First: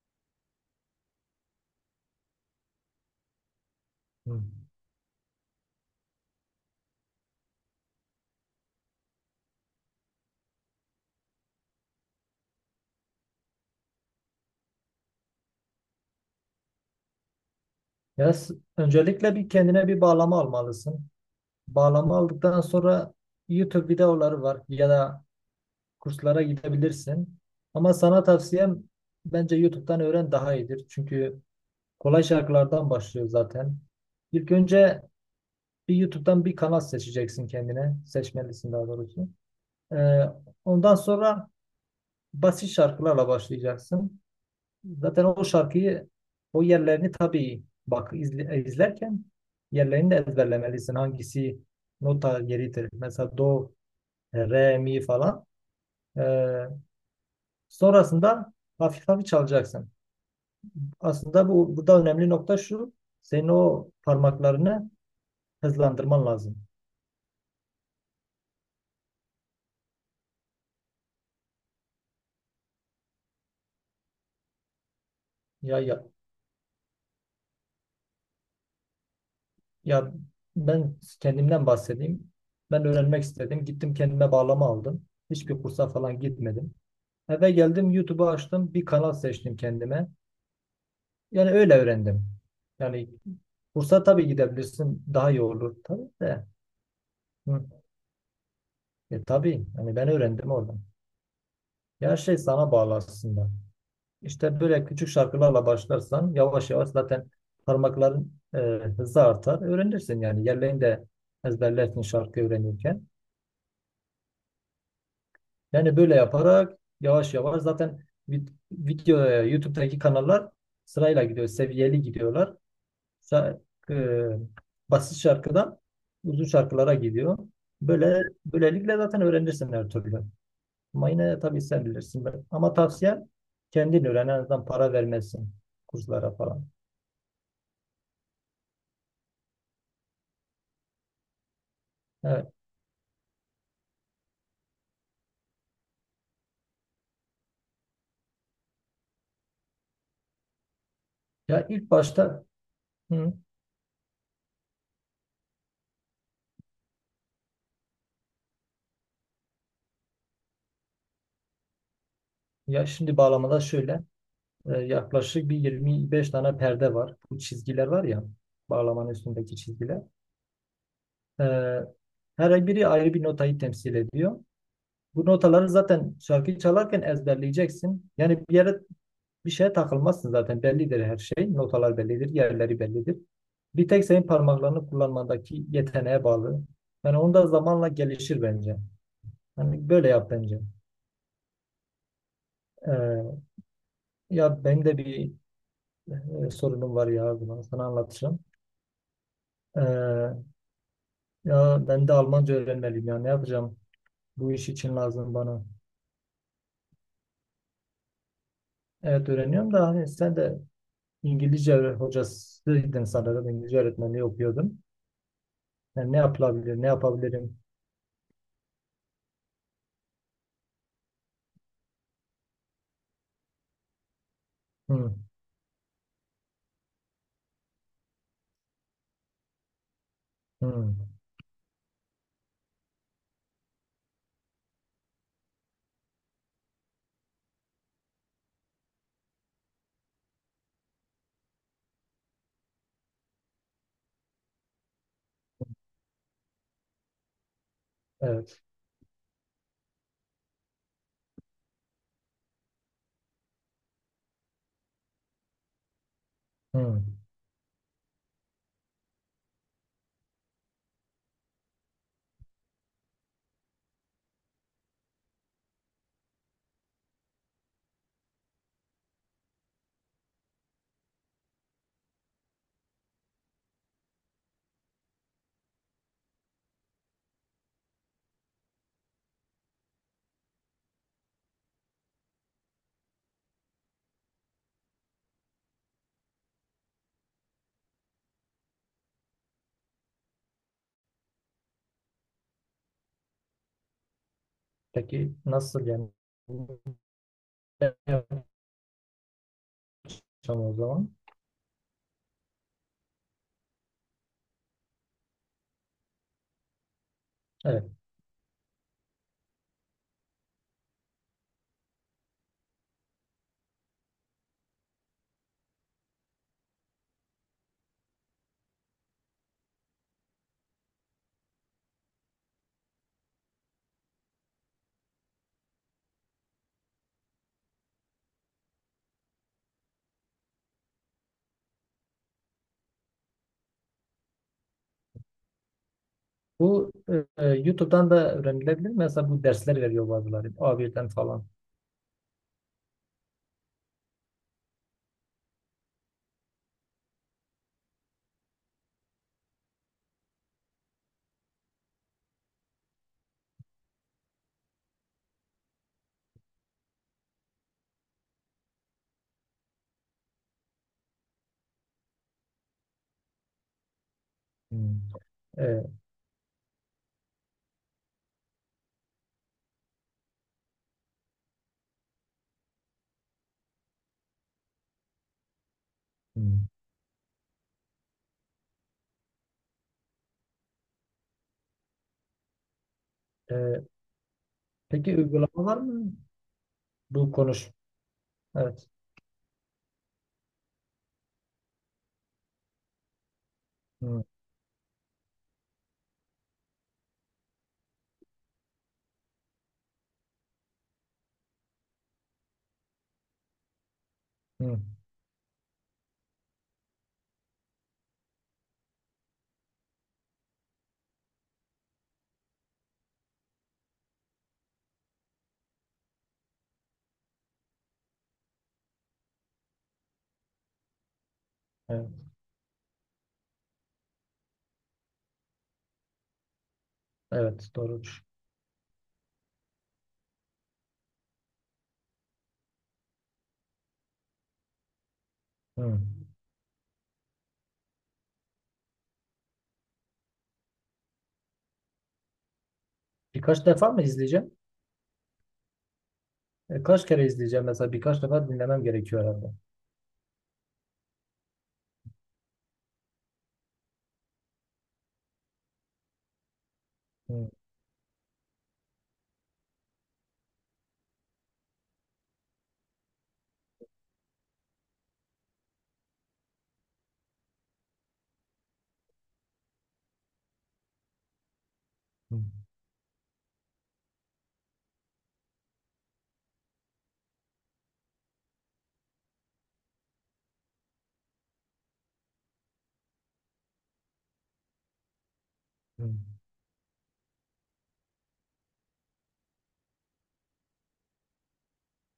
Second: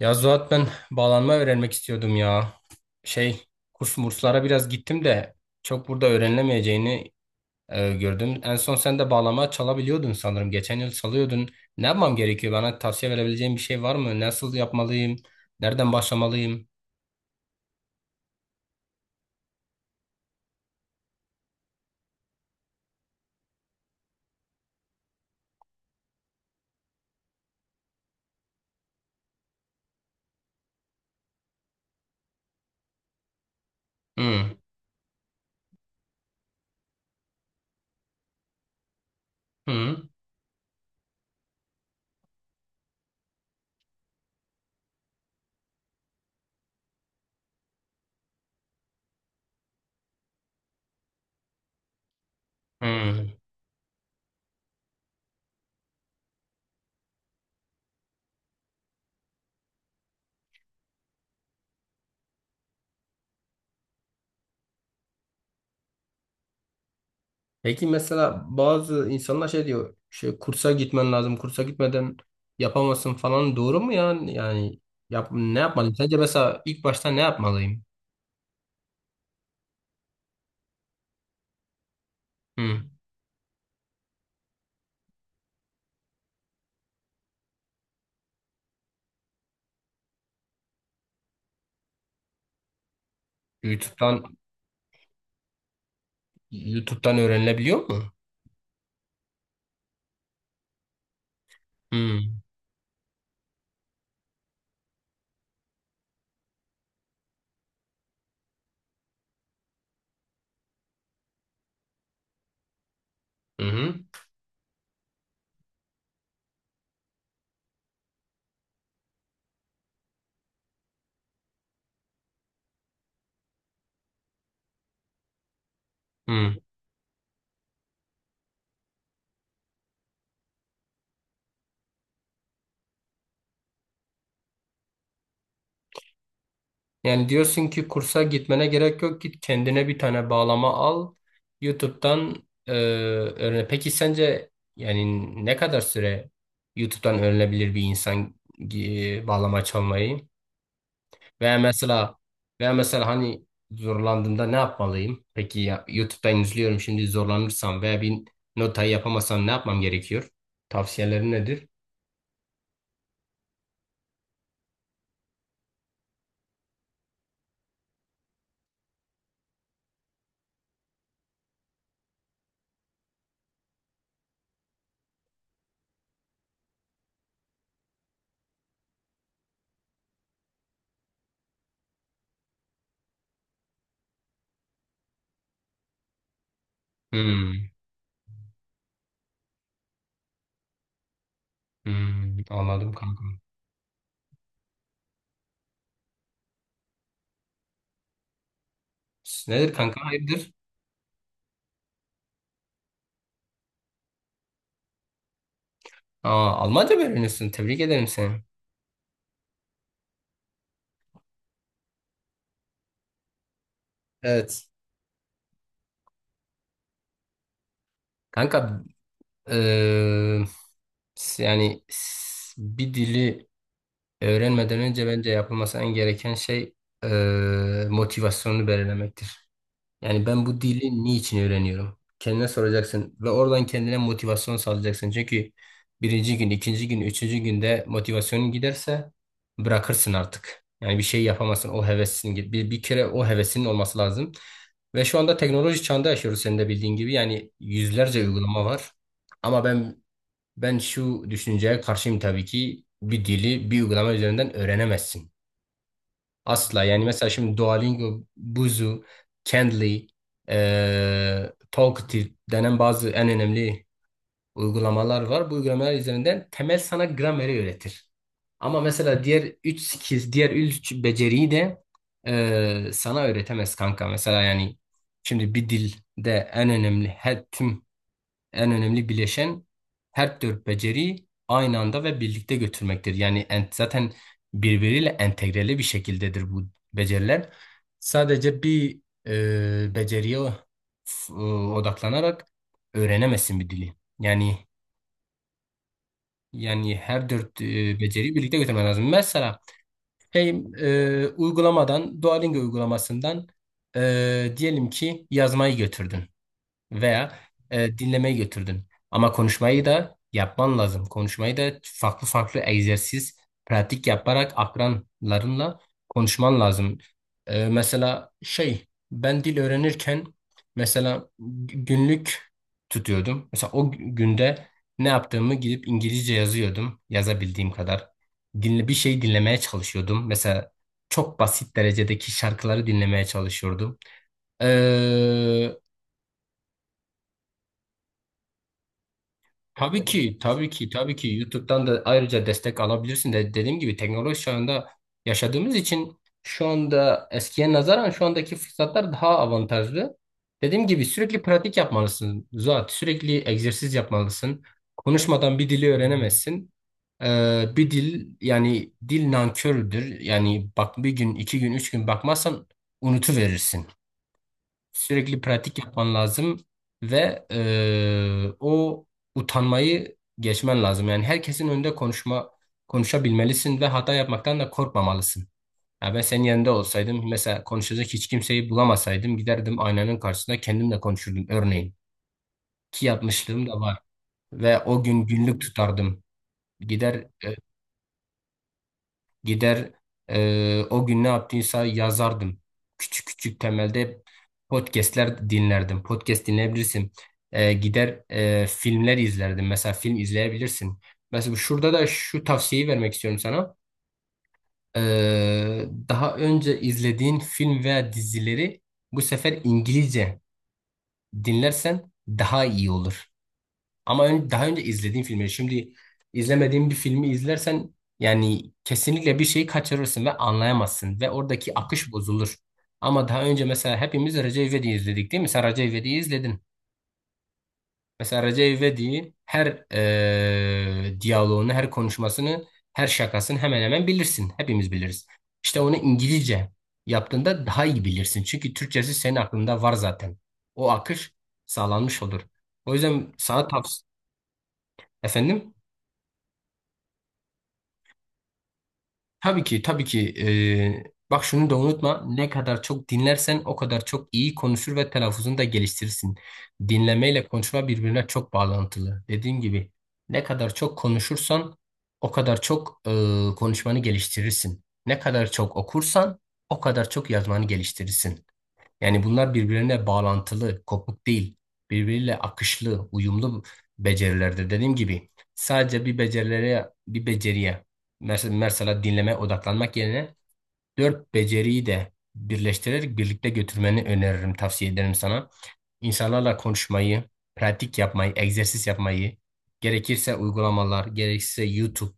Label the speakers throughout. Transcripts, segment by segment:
Speaker 1: Ya Zuhat ben bağlanma öğrenmek istiyordum ya. Şey kurs
Speaker 2: Hı.
Speaker 1: murslara biraz gittim de çok burada öğrenilemeyeceğini gördüm. En son sen de bağlama çalabiliyordun sanırım. Geçen yıl çalıyordun. Ne yapmam gerekiyor? Bana tavsiye verebileceğin bir şey var mı? Nasıl yapmalıyım? Nereden başlamalıyım?
Speaker 2: Öncelikle bir kendine bir bağlama almalısın. Bağlama aldıktan sonra YouTube videoları var ya da kurslara gidebilirsin. Ama sana tavsiyem bence YouTube'dan öğren daha iyidir. Çünkü kolay şarkılardan başlıyor zaten. İlk
Speaker 1: Hı,
Speaker 2: önce bir YouTube'dan bir kanal seçeceksin kendine. Seçmelisin daha doğrusu.
Speaker 1: hı,
Speaker 2: Ee, Ondan sonra basit şarkılarla başlayacaksın. Zaten o şarkıyı o yerlerini tabii bak izlerken yerlerini de ezberlemelisin. Hangisi nota yeridir.
Speaker 1: hı.
Speaker 2: Mesela do, re, mi falan. Ee, Sonrasında hafif hafif çalacaksın. Aslında bu burada önemli nokta şu. Senin o parmaklarını hızlandırman lazım.
Speaker 1: Peki mesela bazı insanlar şey diyor. Şey, kursa gitmen lazım. Kursa gitmeden yapamazsın falan. Doğru mu ya? Yani ne
Speaker 2: Ya
Speaker 1: yapmalıyım?
Speaker 2: ya
Speaker 1: Sence mesela ilk başta ne yapmalıyım?
Speaker 2: ya ben kendimden bahsedeyim.
Speaker 1: Hı.
Speaker 2: Ben öğrenmek istedim. Gittim kendime bağlama aldım. Hiçbir kursa falan gitmedim. Eve geldim YouTube'u açtım. Bir kanal seçtim kendime. Yani öyle öğrendim. Yani kursa
Speaker 1: YouTube'dan
Speaker 2: tabii gidebilirsin. Daha iyi olur tabii de.
Speaker 1: YouTube'dan
Speaker 2: Hı.
Speaker 1: öğrenilebiliyor mu?
Speaker 2: Tabii. Yani ben öğrendim oradan. Ya her şey
Speaker 1: Hmm.
Speaker 2: sana bağlı aslında. İşte böyle küçük şarkılarla başlarsan yavaş yavaş zaten parmakların hızı artar. Öğrenirsin yani. Yerlerini de ezberlersin şarkı öğrenirken.
Speaker 1: Hı hı.
Speaker 2: Yani böyle yaparak yavaş yavaş zaten video YouTube'daki kanallar sırayla gidiyor. Seviyeli gidiyorlar. Basit şarkıdan uzun
Speaker 1: Hmm.
Speaker 2: şarkılara gidiyor. Böyle böylelikle zaten öğrenirsin her türlü. Ama yine tabii sen bilirsin. Ama tavsiyem kendin öğren. En azından para vermezsin kurslara falan.
Speaker 1: Yani diyorsun ki kursa gitmene gerek yok. Git kendine bir tane bağlama al. YouTube'dan
Speaker 2: Evet.
Speaker 1: öğren. Peki sence yani ne kadar süre YouTube'dan öğrenebilir bir insan bağlama çalmayı? Veya
Speaker 2: Ya ilk
Speaker 1: mesela
Speaker 2: başta
Speaker 1: veya mesela
Speaker 2: hı,
Speaker 1: hani zorlandığımda ne yapmalıyım? Peki ya, YouTube'dan izliyorum şimdi zorlanırsam veya bir notayı yapamasam ne yapmam gerekiyor? Tavsiyelerin nedir?
Speaker 2: ya şimdi bağlamada şöyle yaklaşık bir 25 tane perde var. Bu çizgiler var ya bağlamanın üstündeki çizgiler. E, Her biri ayrı bir notayı temsil ediyor. Bu notaları zaten şarkıyı çalarken ezberleyeceksin. Yani bir şeye takılmazsın zaten. Bellidir her şey. Notalar bellidir. Yerleri bellidir. Bir tek senin parmaklarını kullanmandaki yeteneğe bağlı. Yani onda
Speaker 1: Hmm.
Speaker 2: zamanla gelişir bence. Yani böyle yap bence.
Speaker 1: Hmm, anladım kanka.
Speaker 2: Ee, Ya benim de bir sorunum var ya. Bunu sana anlatacağım.
Speaker 1: Nedir kanka?
Speaker 2: Ee,
Speaker 1: Hayırdır?
Speaker 2: Ya ben de Almanca öğrenmeliyim ya. Ne yapacağım? Bu iş için lazım bana.
Speaker 1: Aa, Almanca mı öğreniyorsun? Tebrik ederim seni.
Speaker 2: Evet öğreniyorum da hani sen de İngilizce hocasıydın sanırım. İngilizce öğretmenliği
Speaker 1: Evet.
Speaker 2: okuyordun. Yani ne yapılabilir? Ne yapabilirim?
Speaker 1: Kanka eee, bir dili öğrenmeden önce
Speaker 2: Hı,
Speaker 1: bence yapılması en gereken şey motivasyonunu belirlemektir. Yani ben bu
Speaker 2: hı.
Speaker 1: dili niçin öğreniyorum? Kendine soracaksın ve oradan kendine motivasyon sağlayacaksın. Çünkü birinci gün, ikinci gün, üçüncü günde motivasyonun giderse bırakırsın artık. Yani bir şey yapamazsın. O hevesin git. Bir kere o hevesinin olması lazım. Ve şu anda teknoloji çağında yaşıyoruz senin de bildiğin gibi. Yani yüzlerce
Speaker 2: Evet.
Speaker 1: uygulama var. Ama ben ben şu düşünceye karşıyım tabii ki bir dili bir uygulama üzerinden öğrenemezsin. Asla
Speaker 2: Hmm.
Speaker 1: yani mesela şimdi Duolingo, Buzu, Cambly, Talkative denen bazı en önemli uygulamalar var. Bu uygulamalar üzerinden temel sana grameri öğretir. Ama mesela diğer 3 skill, diğer 3 beceriyi de sana öğretemez kanka. Mesela yani şimdi bir dilde en önemli bileşen her dört beceriyi aynı anda ve birlikte götürmektir. Zaten birbiriyle entegreli bir şekildedir bu beceriler. Sadece bir beceriye f- e, odaklanarak öğrenemezsin bir dili. Yani
Speaker 2: Peki nasıl yani?
Speaker 1: yani her dört
Speaker 2: Ne
Speaker 1: beceriyi
Speaker 2: yapacağım
Speaker 1: birlikte götürmen lazım. Mesela hey,
Speaker 2: o zaman?
Speaker 1: uygulamadan, Duolingo uygulamasından diyelim ki yazmayı götürdün veya
Speaker 2: Evet.
Speaker 1: dinlemeyi götürdün. Ama konuşmayı da yapman lazım. Konuşmayı da farklı farklı egzersiz, pratik yaparak akranlarınla konuşman lazım. Mesela ben dil öğrenirken mesela günlük tutuyordum. Mesela o günde ne yaptığımı gidip İngilizce yazıyordum, yazabildiğim kadar. Dinle, bir şey dinlemeye çalışıyordum. Mesela çok basit derecedeki şarkıları dinlemeye çalışıyordum.
Speaker 2: Bu YouTube'dan da öğrenilebilir. Mesela bu dersler
Speaker 1: Tabii
Speaker 2: veriyor
Speaker 1: ki,
Speaker 2: bazıları.
Speaker 1: tabii ki,
Speaker 2: A1'den
Speaker 1: tabii ki
Speaker 2: falan.
Speaker 1: YouTube'dan da ayrıca destek alabilirsin de dediğim gibi teknoloji çağında yaşadığımız için şu anda eskiye nazaran şu andaki fırsatlar daha avantajlı. Dediğim gibi sürekli pratik yapmalısın Zuhat, sürekli egzersiz yapmalısın. Konuşmadan bir dili öğrenemezsin. Bir dil yani dil nankördür. Yani bak bir gün, iki gün, üç gün bakmazsan unutuverirsin.
Speaker 2: Hmm.
Speaker 1: Sürekli pratik
Speaker 2: Evet.
Speaker 1: yapman lazım ve o utanmayı geçmen lazım. Yani herkesin önünde konuşabilmelisin ve hata yapmaktan da korkmamalısın. Ya ben senin
Speaker 2: Hmm.
Speaker 1: yerinde olsaydım mesela konuşacak hiç kimseyi bulamasaydım giderdim aynanın karşısında kendimle konuşurdum örneğin. Ki yapmışlığım da
Speaker 2: E,
Speaker 1: var ve o
Speaker 2: peki
Speaker 1: gün günlük
Speaker 2: uygulamalar mı?
Speaker 1: tutardım. Gider
Speaker 2: Bu
Speaker 1: e,
Speaker 2: konuş. Evet.
Speaker 1: Gider o gün ne yaptıysa yazardım. Küçük küçük
Speaker 2: Hmm.
Speaker 1: temelde podcastler dinlerdim. Podcast dinleyebilirsin. Gider filmler izlerdim. Mesela film izleyebilirsin. Mesela şurada da şu tavsiyeyi vermek istiyorum sana.
Speaker 2: Hmm.
Speaker 1: E, daha önce izlediğin film veya dizileri bu sefer İngilizce dinlersen daha iyi olur. Daha önce izlediğin filmleri şimdi izlemediğin bir filmi izlersen yani kesinlikle bir şeyi kaçırırsın ve anlayamazsın ve oradaki
Speaker 2: Evet.
Speaker 1: akış bozulur. Ama daha önce mesela hepimiz Recep İvedik'i izledik değil mi? Sen Recep İvedik'i izledin.
Speaker 2: Evet. Doğrudur.
Speaker 1: Mesela Recep İvedik'in her diyaloğunu, her konuşmasını, her şakasını hemen hemen bilirsin. Hepimiz biliriz. İşte onu
Speaker 2: Hmm.
Speaker 1: İngilizce yaptığında daha iyi bilirsin. Çünkü Türkçesi senin aklında var zaten. O akış sağlanmış olur. O yüzden
Speaker 2: Birkaç
Speaker 1: sana
Speaker 2: defa mı
Speaker 1: tavsiye...
Speaker 2: izleyeceğim?
Speaker 1: Efendim?
Speaker 2: Kaç kere izleyeceğim? Mesela birkaç defa dinlemem gerekiyor herhalde.
Speaker 1: Tabii ki, tabii ki. Bak şunu da unutma. Ne kadar çok dinlersen o kadar çok iyi konuşur ve telaffuzunu da geliştirirsin.
Speaker 2: Hmm.
Speaker 1: Dinlemeyle konuşma birbirine çok bağlantılı. Dediğim gibi ne kadar çok konuşursan o kadar çok konuşmanı geliştirirsin. Ne kadar çok okursan o kadar çok yazmanı geliştirirsin. Yani bunlar birbirine bağlantılı, kopuk değil. Birbiriyle
Speaker 2: Hmm.
Speaker 1: akışlı, uyumlu becerilerde dediğim gibi sadece bir beceriye mesela dinleme odaklanmak yerine dört beceriyi de birleştirerek birlikte götürmeni öneririm, tavsiye ederim sana.
Speaker 2: Hmm.
Speaker 1: İnsanlarla konuşmayı, pratik yapmayı, egzersiz yapmayı, gerekirse uygulamalar, gerekirse YouTube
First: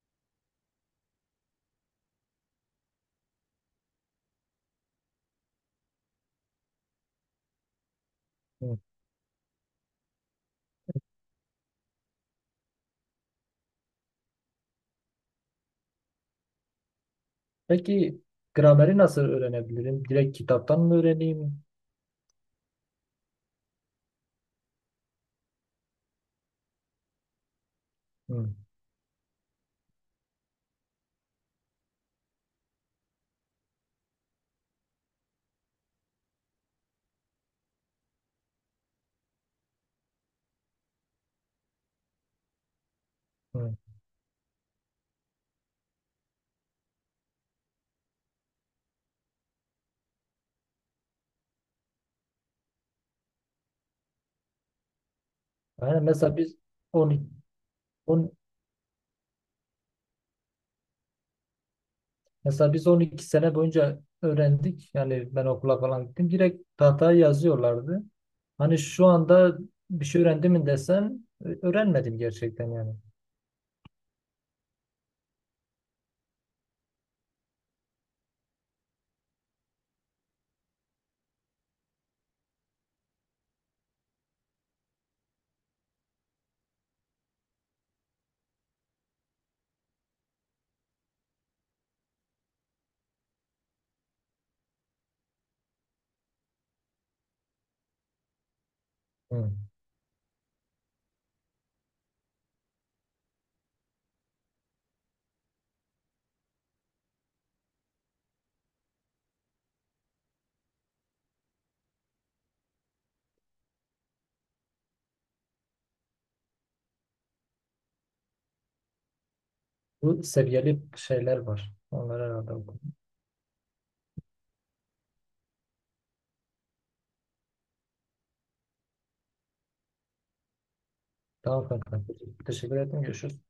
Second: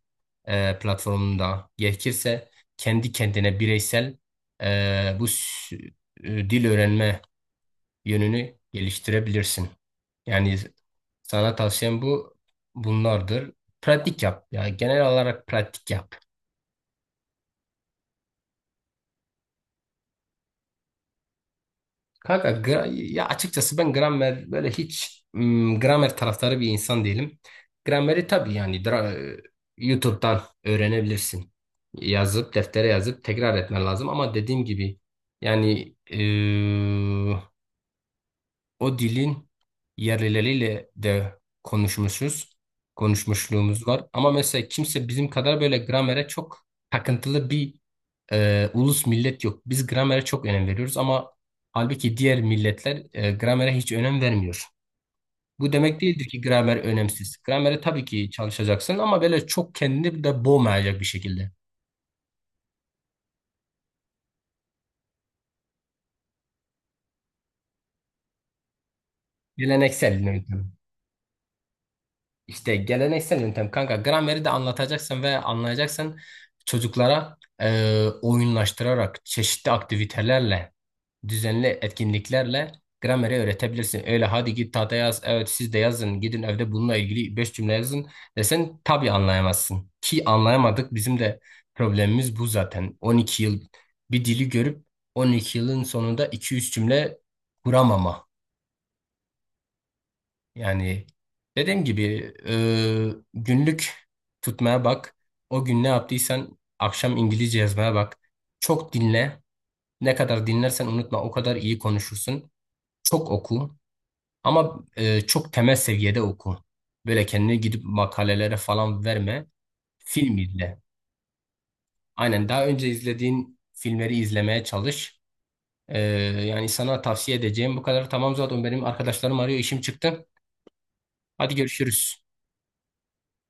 Speaker 1: platformunda, gerekirse kendi kendine bireysel e, bu s- dil öğrenme yönünü
Speaker 2: Hmm.
Speaker 1: geliştirebilirsin. Yani sana tavsiyem bunlardır. Pratik yap. Ya genel olarak pratik yap.
Speaker 2: Peki grameri nasıl öğrenebilirim? Direkt kitaptan mı öğreneyim?
Speaker 1: Kanka gra- ya açıkçası ben gramer böyle hiç gramer taraftarı bir insan değilim. Grameri tabii
Speaker 2: Hı,
Speaker 1: yani dra- YouTube'dan öğrenebilirsin. Deftere yazıp tekrar etmen lazım ama dediğim gibi yani O dilin yerlileriyle de konuşmuşuz.
Speaker 2: hı.
Speaker 1: Konuşmuşluğumuz var. Ama mesela kimse bizim kadar böyle gramere çok takıntılı bir ulus millet yok. Biz gramere çok önem veriyoruz ama halbuki diğer milletler gramere hiç önem vermiyor. Bu demek
Speaker 2: Yani
Speaker 1: değildir
Speaker 2: mesela
Speaker 1: ki
Speaker 2: biz
Speaker 1: gramer
Speaker 2: 12,
Speaker 1: önemsiz. Gramere tabii ki
Speaker 2: 10
Speaker 1: çalışacaksın ama böyle çok kendini de boğmayacak bir şekilde.
Speaker 2: 12 sene boyunca öğrendik. Yani ben okula falan gittim. Direkt tahtaya yazıyorlardı. Hani şu anda bir
Speaker 1: Geleneksel
Speaker 2: şey öğrendim mi
Speaker 1: yöntem.
Speaker 2: desen öğrenmedim gerçekten
Speaker 1: İşte
Speaker 2: yani.
Speaker 1: geleneksel yöntem kanka grameri de anlatacaksın ve anlayacaksın çocuklara oyunlaştırarak çeşitli aktivitelerle düzenli etkinliklerle grameri öğretebilirsin. Öyle hadi git tahta yaz evet siz de yazın gidin evde bununla ilgili 5 cümle yazın desen tabii anlayamazsın. Ki anlayamadık bizim de problemimiz bu zaten 12 yıl bir dili görüp 12 yılın sonunda iki üç cümle kuramama.
Speaker 2: Hı.
Speaker 1: Yani dediğim gibi günlük tutmaya bak. O gün ne yaptıysan akşam İngilizce yazmaya bak. Çok dinle. Ne kadar dinlersen unutma o kadar iyi konuşursun. Çok oku ama çok temel seviyede oku. Böyle kendini gidip makalelere falan verme.
Speaker 2: Bu
Speaker 1: Film izle.
Speaker 2: seviyeli şeyler var. Onlar
Speaker 1: Aynen
Speaker 2: herhalde
Speaker 1: daha önce
Speaker 2: okudum.
Speaker 1: izlediğin filmleri izlemeye çalış. E, yani sana tavsiye edeceğim bu kadar. Tamam zaten benim arkadaşlarım arıyor işim çıktı. Hadi
Speaker 2: Tamam kanka.
Speaker 1: görüşürüz.
Speaker 2: Teşekkür ederim. Görüşürüz.